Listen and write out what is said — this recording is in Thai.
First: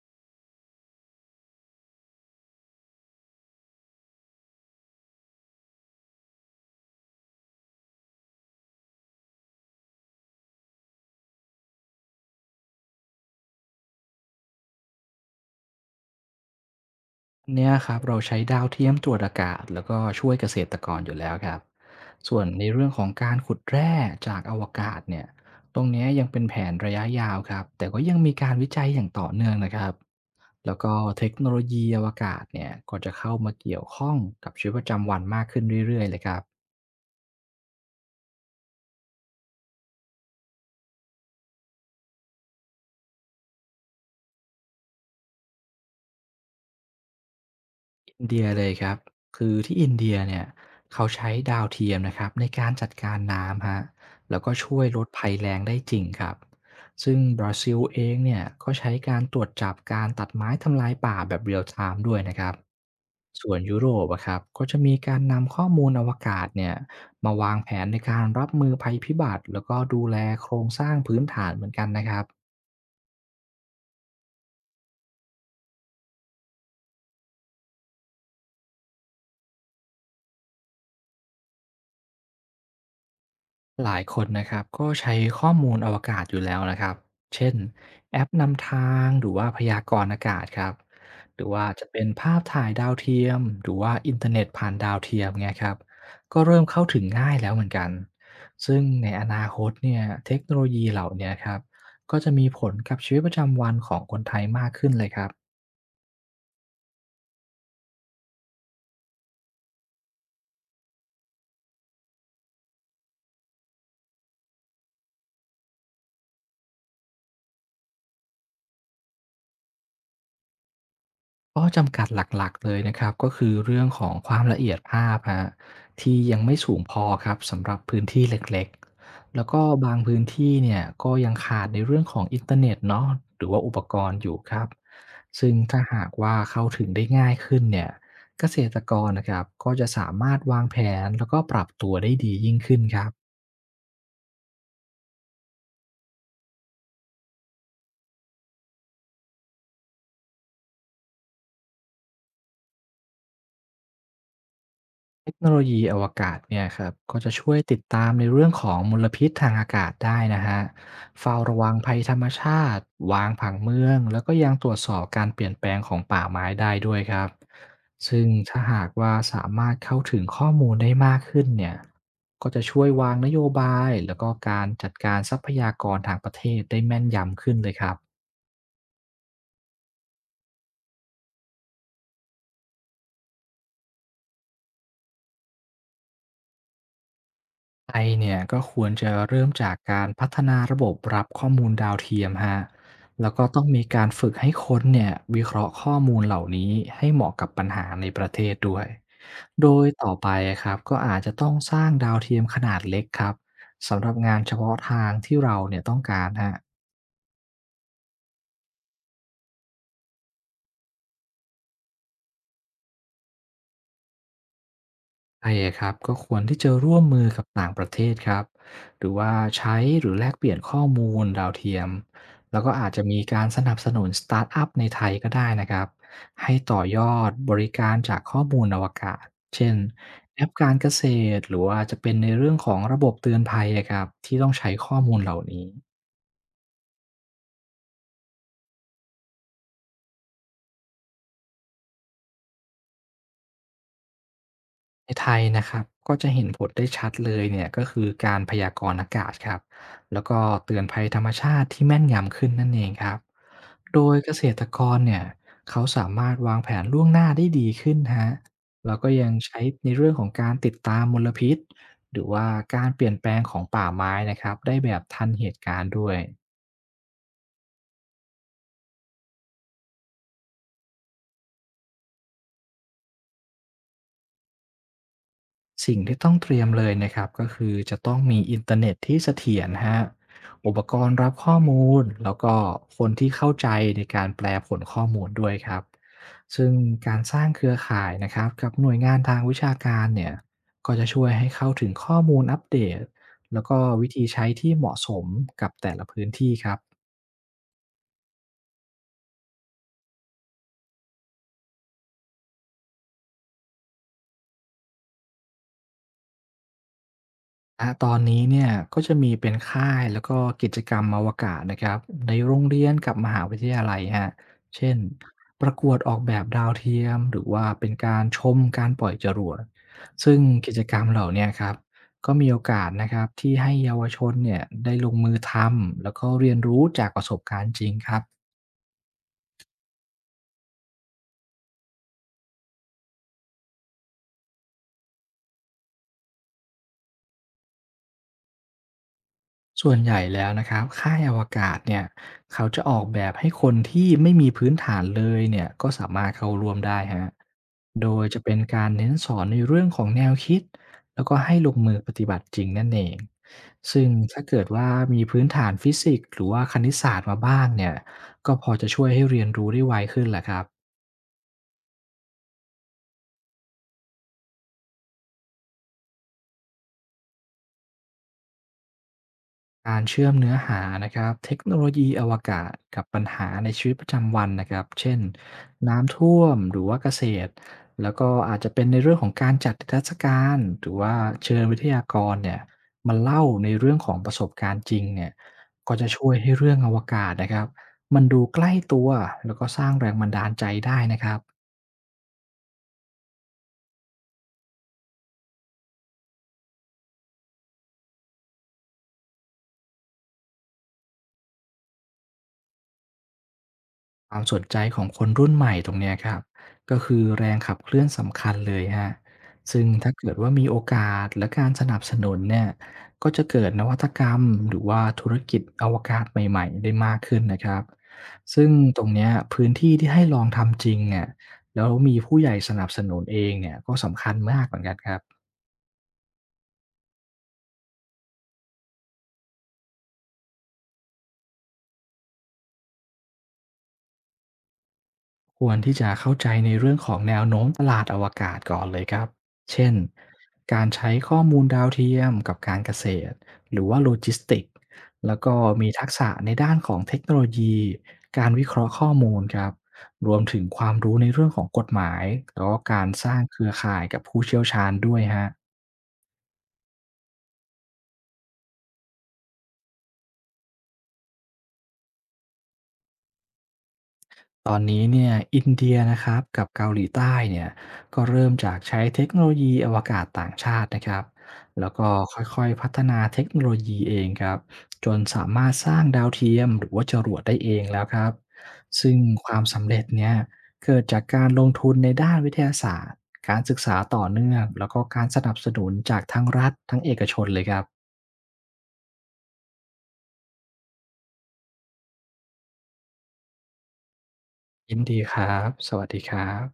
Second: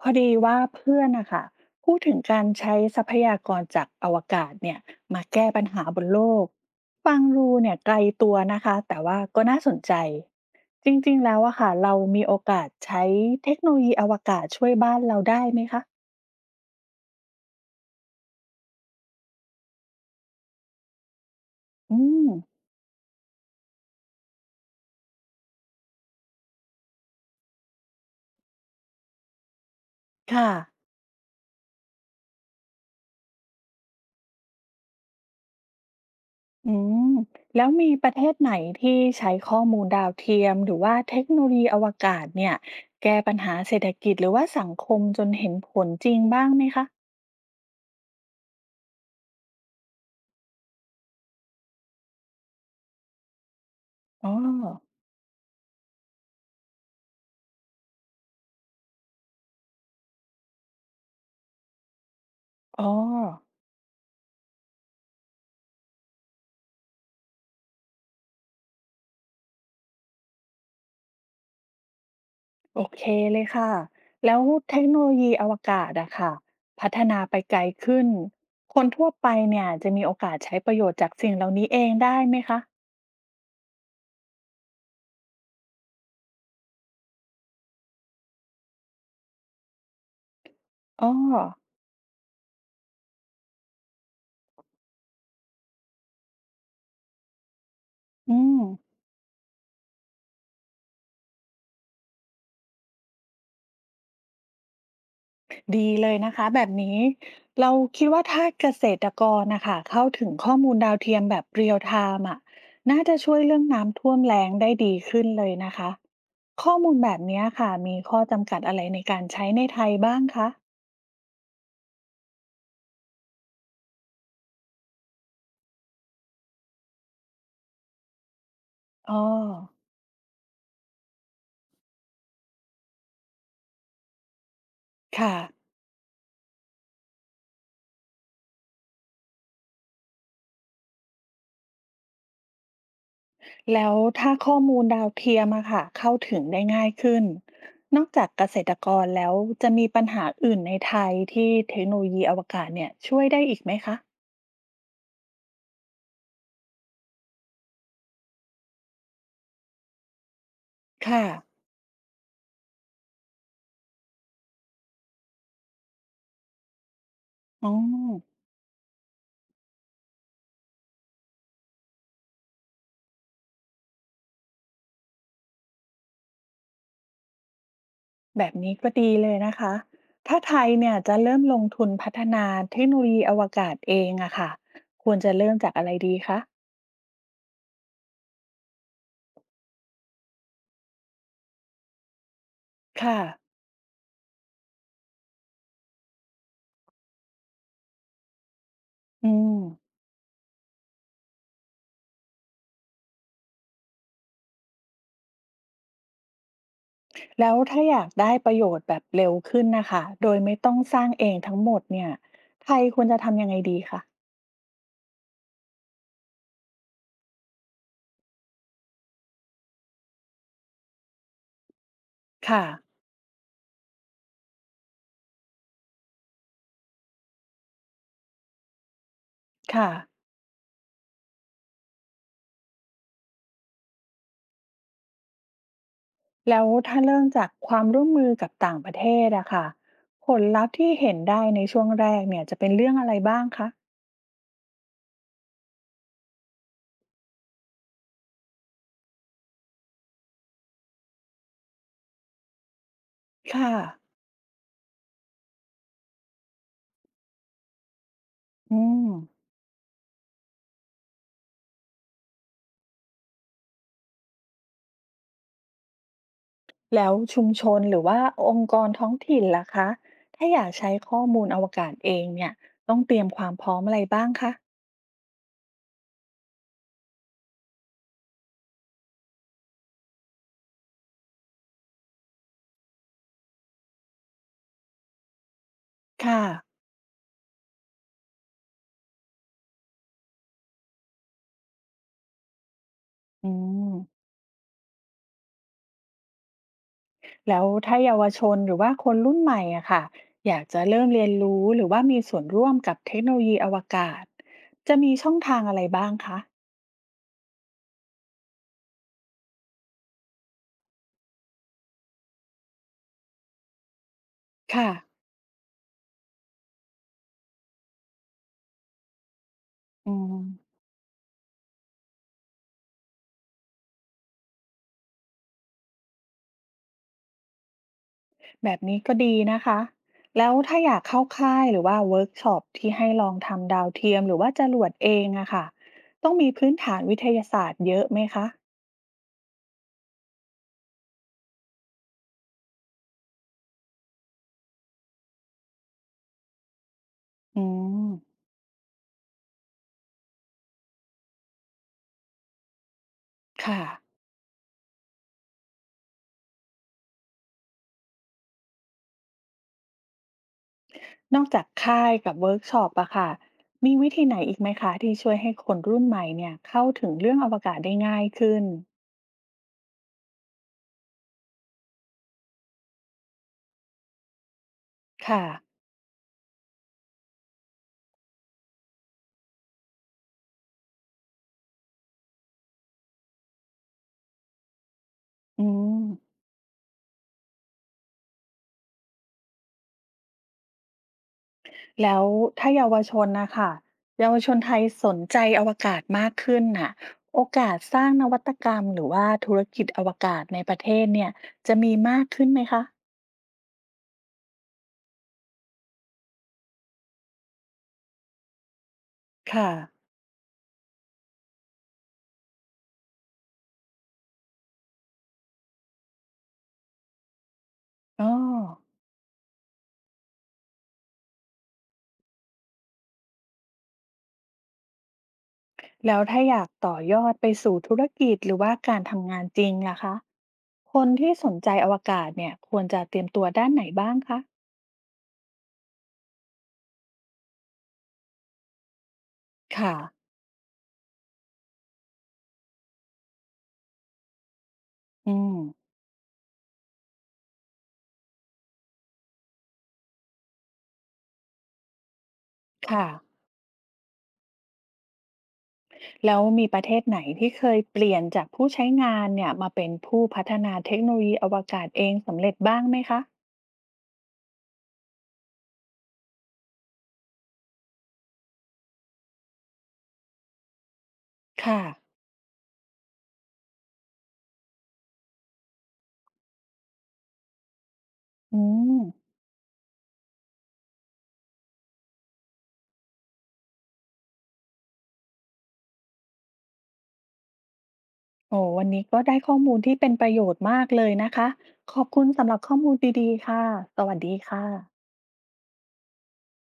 พอดีว่าเพื่อนนะคะพูดถึงการใช้ทรัพยากรจากอวกาศเนี่ยมาแก้ปัญหาบนโลกฟังรูเนี่ยไกลตัวนะคะแต่ว่าก็น่าสนใจจริงๆแล้วอะค่ะเรามีโอกาสใช้เทคโนโลยีอวกาศช่วยบ้านเราได้ไหมคะอันเนี้ยครับเราใช้ดาวเทียมตรวจอากาศแล้วก็ช่วยเกษตรกรอยู่แล้วครับอืมส่วนในเรื่องของการขุดแร่จากอวกาศเนี่ยตรงเนี้ยยังเป็นแผนระยะยาวครับแต่ก็ยังมีการวิจัยอย่างต่อเนื่องนะครับค่ะแล้วก็เทคโนโลยีอวกาศเนี่ยก็จะเข้ามาเกี่ยวข้องกับชีวิตประจำวันมากขึ้นเรื่อยๆเลยครับ อืมแล้วมีประเทศไหนที่ใช้ข้อมูลดาวเทียมหรือว่าเทคโนโลยีอวกาศเนี่ยแก้ปัญหาเศรษฐกิจหรือว่าสังคมจนเห็นผลจริงบ้างไหมคะอินเดียเลยครับคือที่อินเดียเนี่ยเขาใช้ดาวเทียมนะครับในการจัดการน้ำฮะอ๋อแล้วก็ช่วยลดภัยแล้งได้จริงครับซึ่งบราซิลเองเนี่ยก็ใช้การตรวจจับการตัดไม้ทำลายป่าแบบเรียลไทม์ด้วยนะครับอ๋อ ส่วนยุโรปอะครับก็จะมีการนำข้อมูลอวกาศเนี่ยมาวางแผนในการรับมือภัยพิบัติแล้วก็ดูแลโครงสร้างพื้นฐานเหมือนกันนะครับ โอเคเลยค่ะ แล้วเทคโนโลยีอวกาศอะค่ะพัฒนาไปไกลขึ้น คนทั่วไปเนี่ยจะมีโอกาสใช้ประโยชน์จากสิ่งเหล่านี้เองได้ไหมคะหลายคนนะครับก็ใช้ข้อมูลอวกาศอยู่แล้วนะครับเช่นแอปนำทางหรือว่าพยากรณ์อากาศครับอ๋อหรือว่าจะเป็นภาพถ่ายดาวเทียมหรือว่าอินเทอร์เน็ตผ่านดาวเทียมเนี่ยครับก็เริ่มเข้าถึงง่ายแล้วเหมือนกันอืมซึ่งในอนาคตเนี่ยเทคโนโลยีเหล่าเนี้ครับก็จะมีผลกับชีวิตประจำวันของคนไทยมากขึ้นเลยครับ ดีเลยนะคะแบบนี้เราคิดว่าถ้าเกษตรกรนะคะเข้าถึงข้อมูลดาวเทียมแบบเรียลไทม์อะน่าจะช่วยเรื่องน้ำท่วมแล้งได้ดีขึ้นเลยนะคะข้อมูลแบบเนี้ยค่ะมีข้อจำกัดอะไรในการใช้ในไทยบ้างคะข้อจำกัดหลักๆเลยนะครับก็คือเรื่องของความละเอียดภาพฮะที่ยังไม่สูงพอครับสำหรับพื้นที่เล็กอ๋อๆแล้วก็บางพื้นที่เนี่ยก็ยังขาดในเรื่องของอินเทอร์เน็ตเนาะหรือว่าอุปกรณ์อยู่ครับค่ะ ซึ่งถ้าหากว่าเข้าถึงได้ง่ายขึ้นเนี่ยเกษตรกรนะครับก็จะสามารถวางแผนแล้วก็ปรับตัวได้ดียิ่งขึ้นครับ แล้วถ้าข้อมูลดาวเทียมอะค่ะเข้าถึงได้ง่ายขึ้นนอกจากเกษตรกรแล้วจะมีปัญหาอื่นในไทยที่เทคโนโลยีอวกาศเนี่ยช่วยได้อีกไหมคะ เทคโนโลยีอวกาศเนี่ยครับก็จะช่วยติดตามในเรื่องของมลพิษทางอากาศได้นะฮะค่ะเฝ้าระวังภัยธรรมชาติวางผังเมืองแล้วก็ยังตรวจสอบการเปลี่ยนแปลงของป่าไม้ได้ด้วยครับอ๋อซึ่งถ้าหากว่าสามารถเข้าถึงข้อมูลได้มากขึ้นเนี่ยก็จะช่วยวางนโยบายแล้วก็การจัดการทรัพยากรทางประเทศได้แม่นยำขึ้นเลยครับ แบบนี้ก็ดีเลยนะคะถ้าไทยเนี่ยจะเริ่มลงทุนพัฒนาเทคโนโลยีอวกาศเองอะค่ะควรจะเริ่มจากอะไรดีคะ ไทยเนี่ยก็ควรจะเริ่มจากการพัฒนาระบบรับข้อมูลดาวเทียมฮะค่ะ แล้วก็ต้องมีการฝึกให้คนเนี่ยวิเคราะห์ข้อมูลเหล่านี้ให้เหมาะกับปัญหาในประเทศด้วยอืม โดยต่อไปครับก็อาจจะต้องสร้างดาวเทียมขนาดเล็กครับสำหรับงานเฉพาะทางที่เราเนี่ยต้องการฮะ แล้วถ้าอยากได้ประโยชน์แบบเร็วขึ้นนะคะโดยไม่ต้องสร้างเองทั้งหมดเนี่ยไทยควรจะทำยังไงดีคะไทยอะครับก็ควรที่จะร่วมมือกับต่างประเทศครับหรือว่าใช้หรือแลกเปลี่ยนข้อมูลดาวเทียมแล้วค่ะ ก็อาจจะมีการสนับสนุนสตาร์ทอัพในไทยก็ได้นะครับให้ต่อยอดบริการจากข้อมูลอวกาศเช่นค่ะแอปการเกษตรหรือว่าจะเป็นในเรื่องของระบบเตือนภัยอะครับที่ต้องใช้ข้อมูลเหล่านี้แล้วถ้าเริ่มจากความร่วมมือกับต่างประเทศอะค่ะผลลัพธ์ที่เห็นได้ในช่วงแรกเนี่ยจะเป็นเรื่องอะไรบ้างคะในไทยนะครับก็จะเห็นผลได้ชัดเลยเนี่ยก็คือการพยากรณ์อากาศครับแล้วก็เตือนภัยธรรมชาติที่แม่นยำขึ้นนั่นเองครับ ค่ะโดยเกษตรกรเนี่ยเขาสามารถวางแผนล่วงหน้าได้ดีขึ้นฮะ อืแล้วมก็ยังใช้ในเรื่องของการติดตามมลพิษหรือว่าการเปลี่ยนแปลงของป่าไม้นะครับได้แบบทันเหตุการณ์ด้วย แล้วชุมชนหรือว่าองค์กรท้องถิ่นล่ะคะถ้าอยากใช้ข้อมูลอวกาศเองเนี่ยต้องเตรียมความพร้อมอะไรบ้างคะสิ่งที่ต้องเตรียมเลยนะครับก็คือจะต้องมีอินเทอร์เน็ตที่เสถียรฮะบอุปกรณ์รับข้อมูลแล้วก็คนที่เข้าใจในการแปลผลข้อมูลด้วยครับค่ะซึ่งการสร้างเครือข่ายนะครับกับหน่วยงานทางวิชาการเนี่ยก็จะช่วยให้เข้าถึงข้อมูลอัปเดตอืแล้วก็วิมธีใช้ที่เหมาะสมกับแต่ละพื้นที่ครับ แล้วถ้าเยาวชนหรือว่าคนรุ่นใหม่อะค่ะอยากจะเริ่มเรียนรู้หรือว่ามีส่วนร่วมกับเทคโนโลยีอวกาศจะมีช่องทางอะไรบ้างคะอาตอนนี้เนี่ยก็จะมีเป็นค่ายแล้วก็กิจกรรมอวกาศนะครับในโรงเรียนกับมหาวิทยาลัยฮรค่ะ เช่นประกวดออกแบบดาวเทียมหรือว่าเป็นการชมการปล่อยจรวดอืซึ่งมกิจกรรมเหล่าเนี้ครับก็มีโอกาสนะครับที่ให้เยาวชนเนี่ยได้ลงมือทำแล้วก็เรียนรู้จากประสบการณ์จริงครับ แบบนี้ก็ดีนะคะ แล้วถ้าอยากเข้าค่ายหรือว่าเวิร์กช็อปที่ให้ลองทำดาวเทียมหรือว่าจรวดเองอะค่ะต้องมีพื้นฐานวิทยาศาสตร์เยอะไหมคะส่วนใหญ่แล้วนะครับค่ายอวกาศเนี่ยเขาจะออกแบบให้คนที่ไม่มีพื้นฐานเลยเนี่ยก็สามารถเข้าร่วมได้ฮะอืมโดยจะเป็นการเน้นสอนในเรื่องของแนวคิดแล้วก็ให้ลงมือปฏิบัติจริงนั่นเองค่ะซึ่งถ้าเกิดว่ามีพื้นฐานฟิสิกส์หรือว่าคณิตศาสตร์มาบ้างเนี่ยก็พอจะช่วยให้เรียนรู้ได้ไวขึ้นแหละครับ นอกจากค่ายกับเวิร์กช็อปอะค่ะมีวิธีไหนอีกไหมคะที่ช่วยให้คนรุ่นใหม่เนี่ยเข้าถึงเรื่องอวกาศได้ง่ายขึ้นการเชื่อมเนื้อหานะครับเทคโนโลยีอวกาศกับปัญหาในชีวิตประจำวันนะครับเช่นค่ะน้ำท่วมหรือว่าเกษตรแล้วก็อาจจะเป็นในเรื่องของการจัดนิทรรศการหรือว่าเชิญวิทยากรเนี่ยมาเล่าในเรื่องของประสบการณ์จริงเนี่ยอืก็ม จะช่วยให้เรื่องอวกาศนะครับมันดูใกล้ตัวแล้วก็สร้างแรงบันดาลใจได้นะครับ แล้วถ้าเยาวชนนะคะเยาวชนไทยสนใจอวกาศมากขึ้นน่ะโอกาสสร้างนวัตกรรมหรือว่าธุรกิจอวกาศในประเทศเนี่ยจะมีมากขึ้นไหมคะความสนใจของคนรุ่นใหม่ตรงเนี้ยครับก็คือแรงขับเคลื่อนสำคัญเลยฮะค่ะซึ่งถ้าเกิดว่ามีโอกาสและการสนับสนุนเนี่ยก็จะเกิดนวัตกรรมหรือว่าธุรกิจอวกาศใหม่ๆได้มากขึ้นนะครับอ๋อซึ่งตรงเนี้ยพื้นที่ที่ให้ลองทำจริงเนี่ยแล้วมีผู้ใหญ่สนับสนุนเองเนี่ยก็สำคัญมากเหมือนกันครับ แล้วถ้าอยากต่อยอดไปสู่ธุรกิจหรือว่าการทำงานจริงล่ะคะคนที่สนใจอวกาศเนี่ยควรจะเตรียมตัวด้านไหนบ้างคะควรที่จะเข้าใจในเรื่องของแนวโน้มตลาดอวกาศก่อนเลยครับ เช่น ค่ะการใช้ข้อมูลดาวเทียมกับการเกษตรหรือว่าโลจิสติกอืแล้วก็มมีทักษะในด้านของเทคโนโลยีการวิเคราะห์ข้อมูลครับ รวมถึงความรู้ในเรื่องของกฎหมายแล้วก็กาค่ะ รสร้างเครือข่ายกับผู้เชี่ยวชาญด้วยฮะ แล้วมีประเทศไหนที่เคยเปลี่ยนจากผู้ใช้งานเนี่ยมาเป็นผู้พัฒนาเทคโนโลยีอวกาศเองสำเร็จบ้างไหมคะ ตอนนี้เนี่ยอินเดียนะครับกับเกาหลีใต้เนี่ยก็เริ่มจากใช้เทคโนโลยีอวกาศต่างชาตินะครับค่ะ แล้วก็ค่อยๆพัฒนาเทคโนโลยีเองครับจนสามารถสร้างดาวเทียมหรือว่าจรวดได้เองแล้วครับอืซึ่งมความสำเร็จเนี่ยเกิดจากการลงทุนในด้านวิทยาศาสตร์การศึกษาต่อเนื่องแล้วก็การสนับสนุนจากทั้งรัฐทั้งเอกชนเลยครับโอ้โฮวันนี้ก็ได้ข้อมูลที่เป็นประโยชน์มากเลยนะคะ ขอบคุณสำหรับข้อมูลดีๆ ค่ะ สวัสดีค่ะยินดีครับสวัสดีครับ